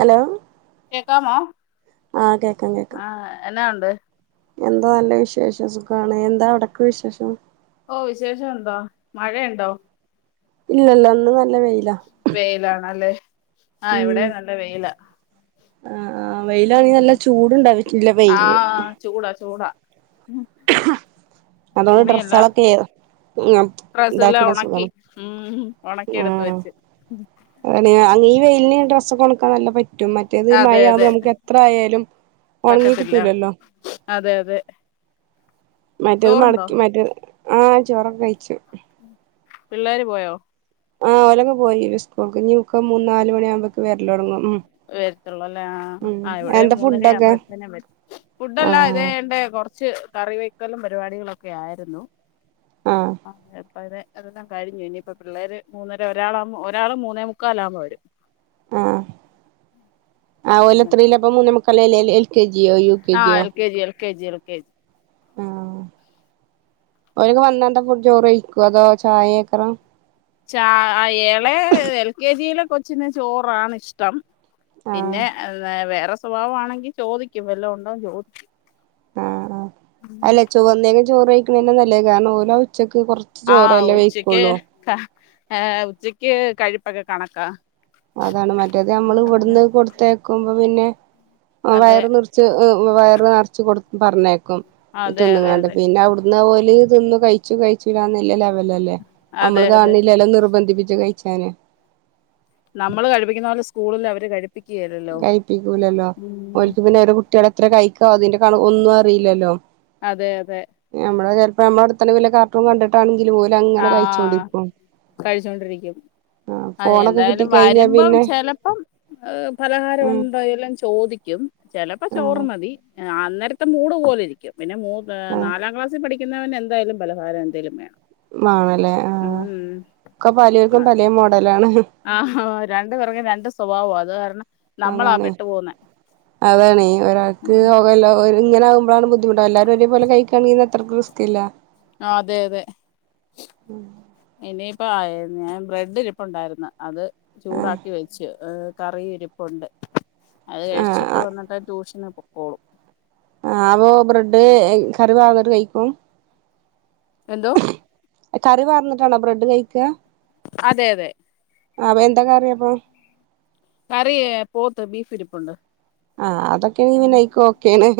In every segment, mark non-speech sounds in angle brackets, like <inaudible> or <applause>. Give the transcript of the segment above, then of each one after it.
Hello കേക്കാമോ ആഹ് കേക്കാം കേക്കാം ആ ഹ എന്നാ ഉണ്ട് എന്താ നല്ല വിശേഷം സുഖാണ് എന്താ അവിടക്ക് വിശേഷം ഓ വിശേഷം എന്തോ മഴയ ഉണ്ടോ ഇല്ല ഇല്ല ഇന്ന് നല്ല വെയില വെയിലാണല്ലേ ആഹ് ഇവിടെ നല്ല വെയിലാ ആഹ ആഹ വെയിലാണെങ്കി നല്ല ചൂടുണ്ടട്ടില്ല വെയില് ആഹ ചൂടാ ചൂടാ അതൊണ്ട് ഡ്രസ്സകുകളൊക്കെ ഫ്രല്ല ഉണക്കി ഉ ഉണക്കി എടുത്ത ആഹ് വെച്ചു ഈ വെയിലിന് ഡ്രസ്സ് കൊണക്കാൻ നല്ല പറ്റും മറ്റേത് അതെ മഴ ആുവുമ്പോ അതെ നമുക്ക് എത്ര ആയാലും ഒണങ്ങി പറ്റത്തില്ല കിട്ടൂലല്ലോ അതെ അതെ മറ്റേത് ചോറുണ്ടോ മടക്കി മറ്റേ ആഹ ചോറൊക്കെ കഴിച്ചു പിള്ളേര് പോയോ ആഹ ഓലങ്ങങ് പോയി സ്കൂൾക്ക് ഇനിക്ക് മൂന്ന് നാല് മണിയാവുമ്പേക്ക് വരല ടങ്ങും ഉം വരത്തുള്ളൂ അല്ലേ ആഹ ഉം ആഹ ഇവിടെ എന്താ മൂന്നര ഫുഡൊക്കെ ആവുമ്പോഴത്തേന വരു ഫുഡല്ല ആഹ് ഇതണ്ട കുറച്ച് കറിവെക്കലും പരിപാടികള ഒക്കെ ആയിരുന്നു ആഹ് അയ് ശരി അപ്പ അതെതല്ലാം കഴഞ്ഞു ഇനിയിപ്പൊ പിള്ളേര് മൂന്നര ഒരാളുമോ ഒരാള് മൂന്നേ മുക്കാല ആാവുമ്പോ വരും ആഹ ആഹ അന്നിട്ട് ഓലത്രയില അപ്പ മൂന്ന മുുക്കല്ലല്ല എൽ കെ ജിയോ യു കെ ആഹ് ജിയോ L K G L K G L A ആഹ് ഓല് ങ്ങ് വന്നാ ന്താ ഫുഡ് ചോറ്ഴിക്കൊ അതോ ചായ ക്കല ചായഎളേ എൽ കെ ജിയിലെ കൊച്ചിന് ചോറാണ് ഇഷ്ടം ആഹ് പിന്നെ വേറെ സ്വഭാവ ആണെങ്കിൽ ചോദിക്കും വല്ലോം ഉണ്ടോന്ന് ചോദിക്കും ആഹ് ആഹ് അല്ല ചോ വന്നേ ചോറ് കഴിക്കുന്നന്നെ നല്ലത് കാരണം ഓല് ഉച്ചക്ക് കൊറച്ച് ച്ച് ചോറല്ലേ വെയ്ക്കുള്ളൂ ആ ഉച്ചയ്ക്ക് കഴിപ്പൊക്കെ കണക്കാ അതാണ് മറ്റേത് അമ്മള് ഇവട്ന്ന് കൊട്ത്തേക്കുമ്പം പിന്നെ അഹ് അതെ വയറ് നിർ.... ച്ച് വയറ് നർച്ച് കൊട് പർഞ്ഞേക്കും അതെ അതെ തിന്ന്ങ്ങാണ്ട്. അതെ പിന്നെ അവ്ട് ന്ന ഓല് തിന്ന് കഴിച്ചു കഴിച്ചൂ ലാന്നല്ലെ ലെവലല്ലെ. അതെ അമ്മള് അതെ കാൺന്നില്ലല്ലൊ. നിർബന്ധിപ്പിച്ച് കഴി.... ച്ചാന് നമ്മള് കഴിപ്പിക്കുന്നോലെ സ്കൂളിൽ അവര് കഴ് കഴ്പ്പിക്കൂലല്ലൊ. ഓൽക്ക് പിന്നെ ഓരോ കുട്ട്യെള് എത്ര കഴിക്കാ അതിന്റെ കണക്ക് ഒന്നും അറിയില്ലാലൊ. അതെ അതെ. ഞമ്മള് ചെൽപ്പൊ അമ്മളെ അട്ത്തന്നെ വെല്ല കാർട്ടൂൺ കണ്ടിട്ടാണെങ്കിലും ഓലങ്ങനെ ആഹ് കഴിച്ചോണ്ടിരിക്കും. കഴിച്ചോണ്ടിരിക്കും. ആ അതെ ഫോണൊക്കെ എന്തായാലും കിട്ടിക്കഴിഞ്ഞാ വാരുമ്പം പിന്നെ ചെലപ്പം ഏഹ് പലഹാരം ആ ഉണ്ടോ എല്ലാം ചോദിക്കും. ചെലപ്പം ആ ചോറ് മതി. അന്നേരത്തെ മൂട് പോലെ ഇരിക്കും. പിന്നെ മൂ ഏഹ് ആ നാലാം ക്ലാസ്സി പഠി.... ക്കുന്നവന് എന്തായാലും പലഹാരം എന്തേലും വേണം. വാണം ല്ലേ ആഹ്. ഉം ക്ക പലേര്ക്കും പലേ മോഡലാണ്. ആഹ് രണ്ട് പേർക്കും രണ്ട് സ്വഭാവാ. അത് കാരണം നമ്മളാ അതാണ്, പെട്ടു പോകുന്നെ അതാണെ. ഒരാക്ക് <unintelligible> ഇങ്ങനെ ആവുമ്പളാണ് ബുദ്ധിമുട്ട്. അല്ലാരും ഒരേ പോലെ കഴിക്കാണെങ്കിന്ന ത്രക്കും റിസ്കില്ലാ. ആഹ് അതെ, അതെ. ഉം ഇനിയിപ്പ ആയ് ഞാൻ ബ്രെഡ് ഇരിപ്പ് ണ്ടായിരുന്ന്. അത് ചൂടാക്കി വെച്ചു. ഏഹ് കറി ഇരിപ്പുണ്ട്. അത് ആ കഴിച്ചിട്ട് വന്ന്ട്ടെ ട്യൂഷന് പോ.... ആഹ് അപ്പൊ ബ്രെഡ്‌ കറി പാർന്ന്ട്ട് കഴിക്കും? എന്തോ? കറി പാർന്ന്ട്ടാണൊ ബ്രെഡ് കഴിക്കാ? അതെ, അതെ. അപ്പൊ എന്താ കറി അപ്പൊ? കറി ഏഹ് പോത്ത്. ബീഫ് ഇരിപ്പുണ്ട്. ആഹ് അതൊക്കെയാണങ്കി പിന്നെ അയ്ക്ക് ഓക്കേണ്.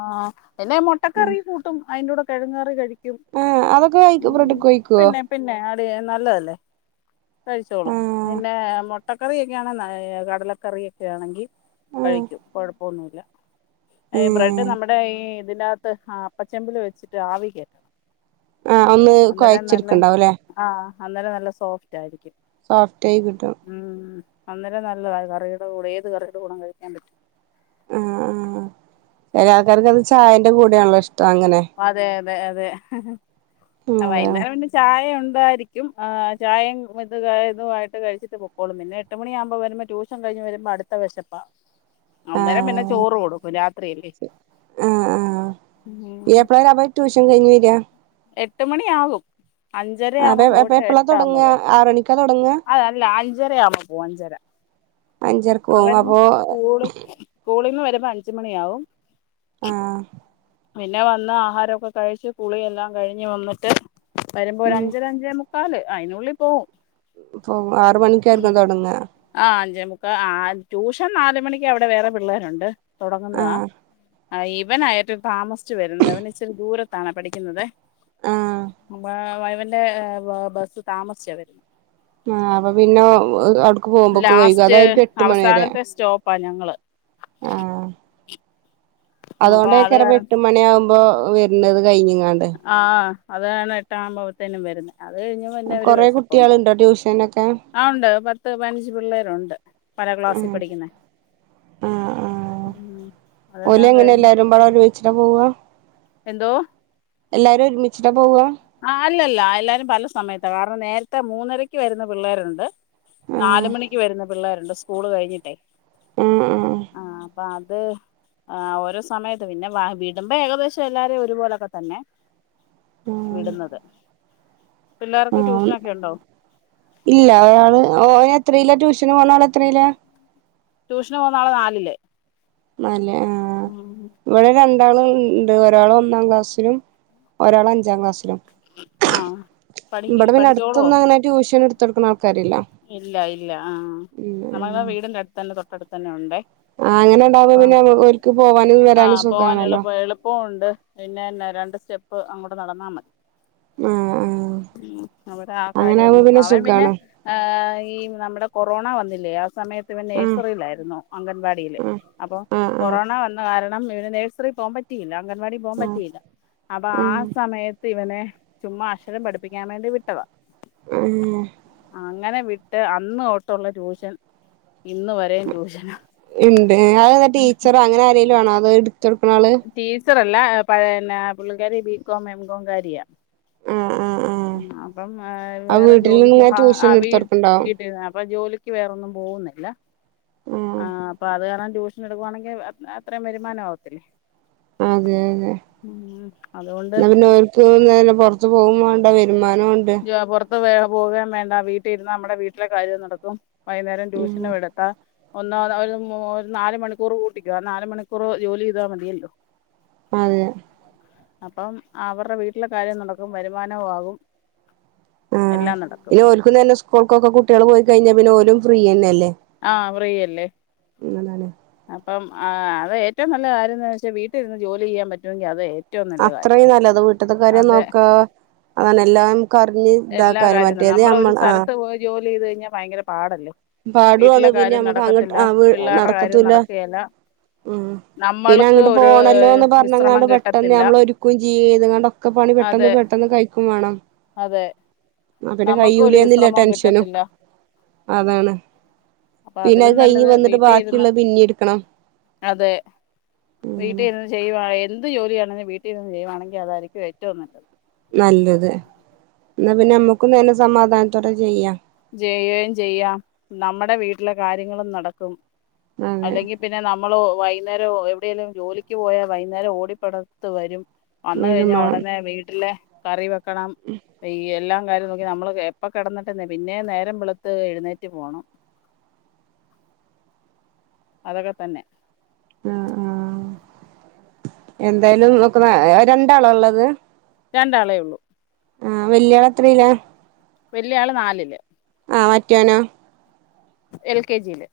ആഹ് പിന്നെ മുട്ടക്കറി കൂട്ടും. അയിൻ്റൂടെ കെഴങ് കറി കഴി.... ഏഹ് അതൊക്കെ കഴ്ക്കൊ ബ്രെഡ്ക്ക് കഴിക്കൊ? പിന്നെ പിന്നെ അത് നല്ലതല്ലെ കഴിച്ചോളും. ആ പിന്നെ മുട്ടക്കറിയൊക്കെയാണെ ന.... കടലക്കറിയൊക്കെ ആണെങ്കി ആ കഴിക്കും. കൊഴപ്പൊന്നുല്ല. ഏഹ് ബ്രഡ് ഉം നമ്മടെ ഈ തിൻ്റാകത്ത് ആഹ് അപ്പച്ചെമ്പില് വെച്ചിട്ട് ആവി കേറ്റണം. ആഹ് ഒന്ന് കൊയച്ചിട്ക്ക്ണ്ടാവും ലെ. ആഹ് അന്നേരം നല്ല സോഫ്റ്റായി രിക്കും. സോഫ്റ്റായി കിട്ടും. ഉം അന്നേരം നല്ലതാ. കറിയുടെ കൂടെ ഏത് കറിയുടെ കൂടേം കഴിക്കാം പറ്റും. ആഹ് ആഹ്. ചെല ആൾക്കാർക്ക് അത് ചായന്റെ കൂടെയാണല്ലൊ ഇഷ്ടം അങ്ങനെ. അതെ, അതെ, അതെ. അഹ് അതാണ് വൈന്നേരം പിന്നെ ചായ ഉണ്ടായിരി.... ക്കും ആഹ് ചായേം ഇത് കാ ഇത് വായിട്ട് കഴിച്ചിട്ട് പൊക്കോളും. പിന്നെ എട്ട് മണിയാവ്‌മ്പം വെര്മ്പം ട്യൂഷൻ കഴിഞ്ഞ് വെര്മ്പ അട് അടുത്തത്ത് ത്ത വെശപ്പാ. അന്നേരം പിന്നെ ആ ചോറ് കൊടുക്കും രാത്രിയല്ലെ. ആഹ് ആഹ് ഇയ്യ് ഉം എപ്പളാ അപ്പൊ ട്യൂഷൻ കഴിഞ് വെരാ? എട്ട് മണിയാവും. അപ്പ അഞ്ചരായാമ്പം എപ്പ പോട്ട് എപ്പളാ എട്ടാവ്മ്പം തൊടങ്ങാ വെരാ. ആറ് മണിക്കാ തൊടങ്ങാ അത് അല്ലാ. അഞ്ചരയാമ്പം പോഞ്ചര അഞ്ചരക്ക് പോവും അപ്പൊ അവന്സ്കൂള് സ്കൂളിന്ന് വരുമ്പോ അഞ്ച് മണിയാവും ആഹ് പിന്നെ വന്ന് ആഹാരൊക്കെ കഴിച്ച് കുളിയല്ലാം കഴിഞ്ഞ് വന്നിട്ട് വരുമ്പോ ഒരു ഉം അഞ്ചര അഞ്ചേമു ക്കാല് അയിനുള്ളി പോവും പ്പൊ ആറ് മണിക്കായിരുന്നു തൊടങ്ങാ ആഹ് അഞ്ചേ മുക്കാ, ആ ട്യൂഷൻ നാല് മണിക്ക അവിടെ വേറെ പിള്ളേരുണ്ട് തുടങ്ങുന്നതാ ആഹ് ആ ഇവനാ ഏറ്റവും താമസിച്ചു വരുന്നത് അവൻ ഇച്ചിരി ദൂരത്താണ് പഠിക്കുന്നത് ആഹ് ബ വൈ ഇവന്റെ ബസ്സ് താമസിച്ച വരുന്നത് ആഹ് അപ്പ പിന്നെ ഔട്ക്ക് പോവുമ്പോക്ക് വൈകും അതായിരിക്കും എട്ട് മണിവരെ പ ഞങ്ങള് ആഹ് അപ്പൊ അത് കാരണം അതോണ്ടയിക്കാരം ഇപ്പ എട്ട് മണിയാഉമ്പോ വര്ണത് കഴിഞ്ഞ്ങ്ങാണ്ട് ആഹ് അതാണ് എട്ടാഉമ്പോത്തിന് വര്ന്ന് അത് കഴിഞ്ഞ് പിന്നെ കൊറേ കുട്ടിയാള്ണ്ടോ ട്യൂഷനൊക്കെ? ആഹ് ഉണ്ട് പത്ത് പതിനഞ്ച് പിള്ളേരുണ്ട് പല ക്ലാസ്സിൽ ആഹ് പഠിക്കുന്ന. ആഹ് ആഹ് ഉം അതെല്ലാം ഓലങ്ങനെ കഴിഞ്ഞ് എല്ലാരുമ്പാടെ ഒര്മിച്ച്ട്ടാ പോവാ എന്തോ? എല്ലാരും ഒരുമിച്ചിട്ടാ പോവാ? ആഹ് അല്ലല്ല എല്ലാരും പല സമയത്താ കാരണം നേരത്തെ മൂന്നരക്ക് വരുന്ന പിള്ളേരുണ്ട്. ആഹ് നാല് മണിക്ക് വരുന്ന പിള്ളേരുണ്ട് സ്കൂള് കഴിഞ്ഞിട്ടേ. മം മം അപ്പ അത് ഓരോ സമയത്ത് പിന്നെ വ വിടുമ്പോ ഏകദേശം എല്ലാരും ഒരുപോലൊക്കെ തന്നെ ആഹ് വിടുന്നത്. പിള്ളേർക്ക് ആഹ് ട്യൂഷനൊക്കെയുണ്ടോ? ഇല്ല. ഒരാള് ഓന് എത്രീല ട്യൂഷന് പോണാള് എത്രീലാ? ട്യൂഷന് പോന്നാള് നാലില് നാല് ആ ഇവിടെ ര ണ്ടാള്ണ്ട് ഒരാള് ഒന്നാം ക്ലാസ്സിലും, ഒരാള് അഞ്ചാം ക്ലാസ്സിലും. ആഹ് പഠി പഠിച്ചോളോ. ട്യൂഷന് ഇട്ത്തൊട്ക്ക്ണ ആൾക്കാരില്ലാ. ഇല്ല ഇല്ല ആഹ് നമ്മളെ വീടിന്റെട്ത്തന്നെ തൊട്ടടുത്ത്ന്നെ ഉണ്ടേ ആഹ് അങ്ങനെ ഇണ്ടാവ് അപ്പൊ വ്പിന്നെ ഓൽക്ക് പോവാനും വരാനും സുഖിണല്ലോ എളുപ്പു ഉണ്ട് പിന്നെ എന്നാ രണ്ട് സ്റ്റെപ്പ് അങ്ങോട്ട് നടന്നാ മതി ആഹ് ആഹ് ഉം അവിടെ ആ അങ്ങനെ കാര്യ ആവുമ്പോ അങ്ങ് അവൻ പിന്നെ സുഖാണ് എഹ് ഈ നമ്മുടെ കൊറോണ വന്നില്ലേ ആ സമയത്ത് ഇവൻ ആഹ് നേഴ്സറിയിലായിരുന്നു അംഗൻവാടിയില്. ആഹ് അപ്പൊ ആഹ് കൊറോണ ആഹ് വന്ന കാരണം ഇവന് നേഴ്സറി പോവാം പ റ്റിയില്ല. അംഗൻവാടി പോവാം ആഹ് പറ്റിയില്ല അപ്പ ആ ആഹ് സമയത്ത് ഇവനെ ചുമ്മാ അക്ഷരം പഠിപ്പിക്കാം വേണ്ടി വിട്ടതാ ഏഹ് ആഹ് അങ്ങനെ വിട്ട് അന്ന് തൊട്ടുള്ള ട്യൂഷൻ, ഇന്ന് വരേം ട്യൂഷനാ ഇണ്ട്. അതെന്താ ടീച്ചറോ അങ്ങനെ ആരേലും ആണോ അത് ഇട്ത്ത് കൊട്ക്ക്ണള് ടീച്ചറല്ല. പഴ ന്നെ പുള്ളികാരി ബികോം എംകോം കാരിയ ആഹ് ആഹ് ആഹ് ഉം അപ്പം ആ വേറെ വീട്ടിൽ ജോലിക്ക് നിങ്ങ ഹ അ ട്യൂഷൻ വീട്ടി എടുത്തോർക്കുണ്ടോ വീട്ടിന്ന് അപ്പം ജോലി ക്ക് വേറൊന്നും പോവുന്നില്ല ആഹ് അപ്പ അത് കാണാൻ ട്യൂഷൻ എടുക്കുവാണെങ്കി അത്രേം വരുമാനാവത്തില്ലേ അതെ അതെ അതുകൊണ്ട് എന്നാ പിന്നെ ഓൽ ക്ക് തോന്നുന്നേരം പുറത്തുപോകും വേണ്ട വരുമാനം ഉണ്ട് പുറത്ത് വ പോകാൻ വേണ്ട വീട്ടിൽ ഇരുന്ന് നമ്മടെ വീട്ടിലെ കാര്യം നടക്കും വൈകുന്നേരം ഉം ട്യൂഷനും എടുക്കാ ഒന്നോ ഒരു നാല് മണിക്കൂർ കൂട്ടിക്കോ ആ നാല് മണിക്കൂർ ജോലി ചെയ്താൽ മതിയല്ലോ അതെ അപ്പം അവരുടെ വീട്ടിലെ കാര്യം നടക്കും വരുമാനവും ആകും ആ എല്ലാം നടക്കും പിന്നെ ഒൽക്കും തന്നെ സ്കൂൾക്കൊക്കെ കുട്ടികൾ പോയി കഴിഞ്ഞാ പിന്നെ ഓരും ഫ്രീ തന്നെ അല്ലേ ആഹ് ഫ്രീ അല്ലേ ഉം അതാണ് അപ്പം ആ അത് ഏറ്റവും നല്ല കാര്യം എന്ന് വെച്ചാൽ വീട്ടിലിരുന്ന് ജോലി ചെയ്യാൻ പറ്റുമെങ്കിൽ അത് ഏറ്റവും നല്ല കാര്യം അത്രയും നല്ലത് വീട്ട്ത്തെ കാര്യം അതെ നോക്ക അതാണ് എല്ലാം പറിഞ്ഞ് എല്ലാ ഇതാക്കാനും കാര്യം മറ്റേത് നമ്മള ഒരു നമ്മ ആ സ്ഥലത്ത് പോയി ജോലി ചെയ്ത് കഴിഞ്ഞ ഭയങ്കര പാടല്ലേ പാടുവാണ് വീട്ടിലെ പിന്നെ കാര്യം നമുക്ക് അങ്ങോട്ട് നടക്കത്തില്ല ആ പിള്ളേരുടെ കാര്യം നടക്കത്തൂല്ല നടക്കുകയില്ല. ഉം പിന്നെ നമ്മൾക്ക് അങ്ങട്ട് ഒരു പോണല്ലോ എന്ന് വിശ്രമം പറഞ്ഞ്ങ്ങാണ്ട് പെട്ടെന്ന് കിട്ടത്തില്ല നമ്മളൊരുക്കും ചെയ്ത്ങ്ങാണ്ടൊ ഒക്കെ പണി പെട്ടെന്ന് അതെ പെട്ടെന്ന് കഴിക്കും വേണം അതെ അതൊക്കെ നമുക്ക് ഒരു കൈയ്യൂലെന്ന്ള്ള വിശ്രമവും ടെൻഷനും കിട്ടത്തില്ല അതാണ് അപ്പൊ പിന്നെ അത് അതിലും കഴിഞ്ഞ് നല്ലത് വന്നിട്ട് വീട്ടിൽ ഇരുന്ന് ബാക്കിയുള്ള പിന്നെയും എടുക്കണം അതെ വീട്ടിൽ നിന്ന് ചെയ്യുവാ എന്ത് ജോലിയാണെങ്കിലും വീട്ടിൽ നിന്ന് ചെയ്യുവാണെങ്കിൽ അതായിരിക്കും ഏറ്റവും നല്ലത് നല്ലത് എന്നാ പിന്നെ നമ്മുക്ക് നല്ല സമാധാനത്തോടെ ചെയ്യാം ചെയ്യുകയും ചെയ്യാം. നമ്മുടെ വീട്ടിലെ കാര്യങ്ങളും നടക്കും അതെ അല്ലെങ്കിൽ പിന്നെ നമ്മൾ വൈകുന്നേരം എവിടെയെങ്കിലും ജോലിക്ക് പോയാൽ വൈകുന്നേരം ഓടി പടർത്ത് വരും വന്ന് കഴിഞ്ഞാൽ വരുമാണം ഉടനെ വീട്ടിലെ കറി വെക്കണം ഈ എല്ലാം കാര്യം നോക്കി നമ്മള് എപ്പം കിടന്നിട്ടന്നെ പിന്നെ നേരം വെളുത്ത് എഴുന്നേറ്റ്. പോകണം അതൊക്കെ തന്നെ ആ ആ എന്തായാലും നിക്ക് രണ്ടാളാ ഉള്ളത് രണ്ടാളേ ഉള്ളൂ ആഹ് വലിയ ആള് എത്രയിലാ വല്യ ആള് നാലില് ആഹ് മറ്റോനോ എൽ കെ ജിയില്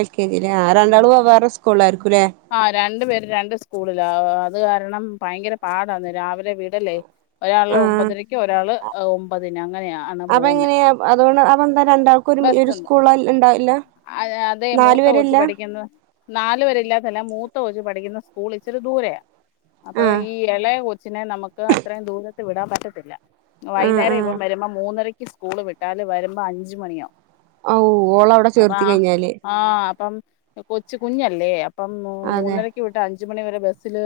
എൽ കെ ജി യില് ആ രണ്ടാളും വേറെ വേറെ സ്കൂളില് ആരിക്കുംലേ ആഹ് രണ്ടു പേര് രണ്ട് സ്കൂളിലാ അത് കാരണം ഭയങ്കര പാടാന്ന് രാവിലെ വീടലേ ഒരാള് ആഹ് ഒമ്പതരക്ക് ഒരാൾ ഒമ്പതിന് അങ്ങനെയ അപ്പം എങ്ങനെയാ അതുകൊ അതെന്താ രണ്ടാ ക്കുംഒരു സ്കൂള ഉണ്ടായില്ല ആ അതേ മൂത്ത കൊച്ച് പഠിക്കുന്ന നാല് വരെ ഇല്ലാത്തല്ല മൂത്ത കൊച്ച് പഠിക്കുന്ന സ്കൂൾ ഇച്ചിരി ദൂരെയാ അപ്പൊ ആഹ് ഈ ഇളയ കൊച്ചിനെ നമുക്ക് അത്രയും ദൂരത്ത് വിടാൻ പറ്റത്തില്ല ആഹ് വൈകുന്നേരം ആഹ് ഇവം വരുമ്പോ മൂന്നരക്ക് സ്കൂള് വിട്ടാല് വരുമ്പോ അഞ്ചു മണിയാവും ഔ ഓള അവിടെ അപ്പൊ ചേർത്തി കഴിഞ്ഞാല് ആ അപ്പം കൊച് കുഞ്ഞല്ലേ. അപ്പം അതെ മൂന്നര വിട്ട് അഞ്ചു മണി വരെ ബസ്സില്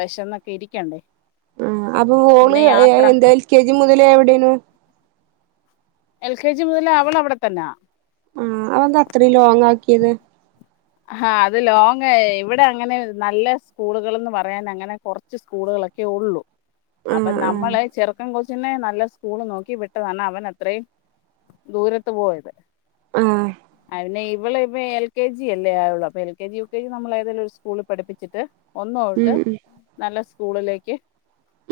വിശംന്നൊക്കെ ഇരിക്കണ്ടേ ആഹ് അപ്പൊ ഓള് പിന്നെ യാത്ര എന്തെൽ കെ ജി മുതലേ എവിടെന്നു എൽ കെ ജി മുതൽ അവളവിടെ തന്നാ ആഹ് അതെന്താ അത്രയും ലോങ് ആക്കിയത് ആഹ് അത് ലോങേ ഇവിടെ അങ്ങനെ നല്ല സ്കൂളുകൾന്ന് പറയാൻ അങ്ങനെ കൊറച്ച് ച്ച്സ്കൂളുകളൊക്കെ ഉള്ളൂ ആഹ് അപ്പൊ ആഹ് നമ്മള ചെറ അപൂസിനെ കൊച്ചിനെ നല്ല സ്കൂള് നോക്കി വിട്ടതാണ് അവൻ അത്രയും ദൂരത്ത് പോയത് ആഹ് അയിന് ഇവള് ഇപ്പ എൽ കെ ജി ജി അല്ലേ ആയുള്ളൂ അപ്പൊ L K G U K G നമ്മള് ഏതേലും ഒരു സ്കൂളിൽ പഠിപ്പിച്ചിട്ട് ഒന്ന് ഒട്ട് ഉം ഉം നല്ല സ്കൂളിലേക്ക്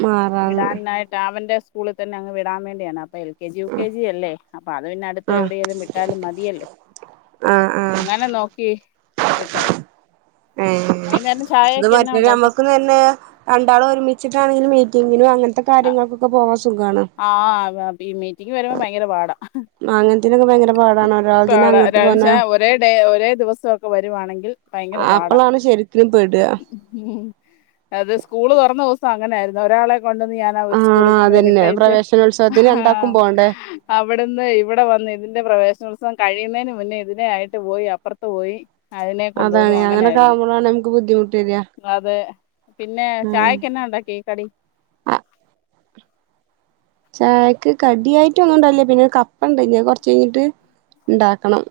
മാറാന്ന് വിടാനായിട്ട് അവന്റെ സ്കൂളിൽ തന്നെ അങ്ങ് വിടാൻ വേണ്ടിയാണ് അ അപ്പ L K G U K G അല്ലേ അപ്പ അത് പിന്നെ അടുത്ത് ആഹ് എവിടെലും വിട്ടാലും മതിയല്ലോ ആഹ് ആഹ് അങ്ങനെ നോക്കി വിട്ടതാ ഏഹ് വൈന്നേരം ഇത് ചായക്ക് എന്നാ മറ്റത് ഉണ്ടാക്കി നമ്മക്ക് പ്പൊ രണ്ടാള് ഒരുമിച്ചിട്ടാണെങ്കില് മീറ്റിങ്ങിനും അങ്ങനത്തെ കാര്യങ്ങൾക്കൊക്കെ പോവാൻ സുഖാണ് ആഹ് അതെപ്പോ ഈ മീറ്റിംഗിന് വരുമ്പോ ഭയങ്കര പാടാ മാങ്ങനത്തിനൊക്കെ ഭയങ്ക പാടാണ് ഒരാൾ തന്ന പാടാ അങ്ങോട്ട് പോന്ന ഒരേ ഡേ ഒരേ ദിവസ ഒക്കെ വരുവാണെങ്കിൽ ഭയങ്കര ആഹ് പാടാ അപ്പളാണ് ശരിക്കിലും പെട ഉം അത് സ്കൂള് തുറന്ന ദൂസം അങ്ങനെ ആരുന്നു ഒരാളെ കൊണ്ടുവന്ന് ഞാൻ ആഹ് സ്കൂൾള് കൊണ്ട അതന്നെ വിട്ടയച്ച് പ്രവേശനോത്സവത്തിന് രണ്ടാക്കും ആഹ് പോണ്ടേ അവിടുന്ന് ഇവിടെ വന്ന് ഇതിന്റെ പ്രവേശനോത്സവം കഴിയുന്നതിന് മുന്നേ ഇതിനെ ആായിട്ട് പോയി അപ്പുറത്ത് പോയി അതിനെ കൊണ്ടുവന്നു അതാണ് അങ്ങനെക്കാഉമ്പോഴാണ് നമക്ക് ബുന്ധിമുട്ട് വരിയാ അതെ പിന്നെ ചായക്കന്നെ ഉണ്ടാക്കിഈ കടി ആഹ് ചായക്ക് കടിയായിട്ട് ഒന്നുംണ്ടല്ലേ പിന്നെ കപ്പ ഇണ്ടയ്ഞ് കൊറച്ചഴിഞ്ഞിട്ട് ഉണ്ടാക്കണം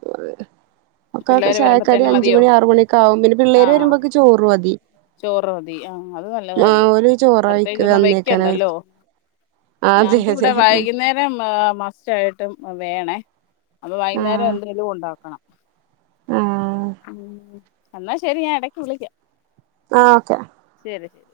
ഒക്കെ പിള്ളേര് ചായക്കാടി വരുമ്പത്തേനും അഞ്ചു മതിയോ മണി ആറു മണിയക്കെ ആകും പിന്നെ ആ പിള്ളേര് വരുമ്പോക്കെ ചോറും മതി ചോറ് മതി ആ അത് നല്ല കാര്യം ഓര് ചോറായ്ക്കല് വന്നേക്കാനം ഞങ്ങക്ക് ഇവിടെ വൈകുന്നേ രം ഏഹ് മസ്റ്റയിട്ടും വേണേ അപ്പം വൈകുന്നേരം ആഹ് എന്തെങ്കിലും ഉണ്ടാക്കണം ആഹ് ഉം എന്നാ ശരി ഞൻ ഇടക്ക് വിളിക്ക ആഹ് ഓക്കെ ശരി ശരി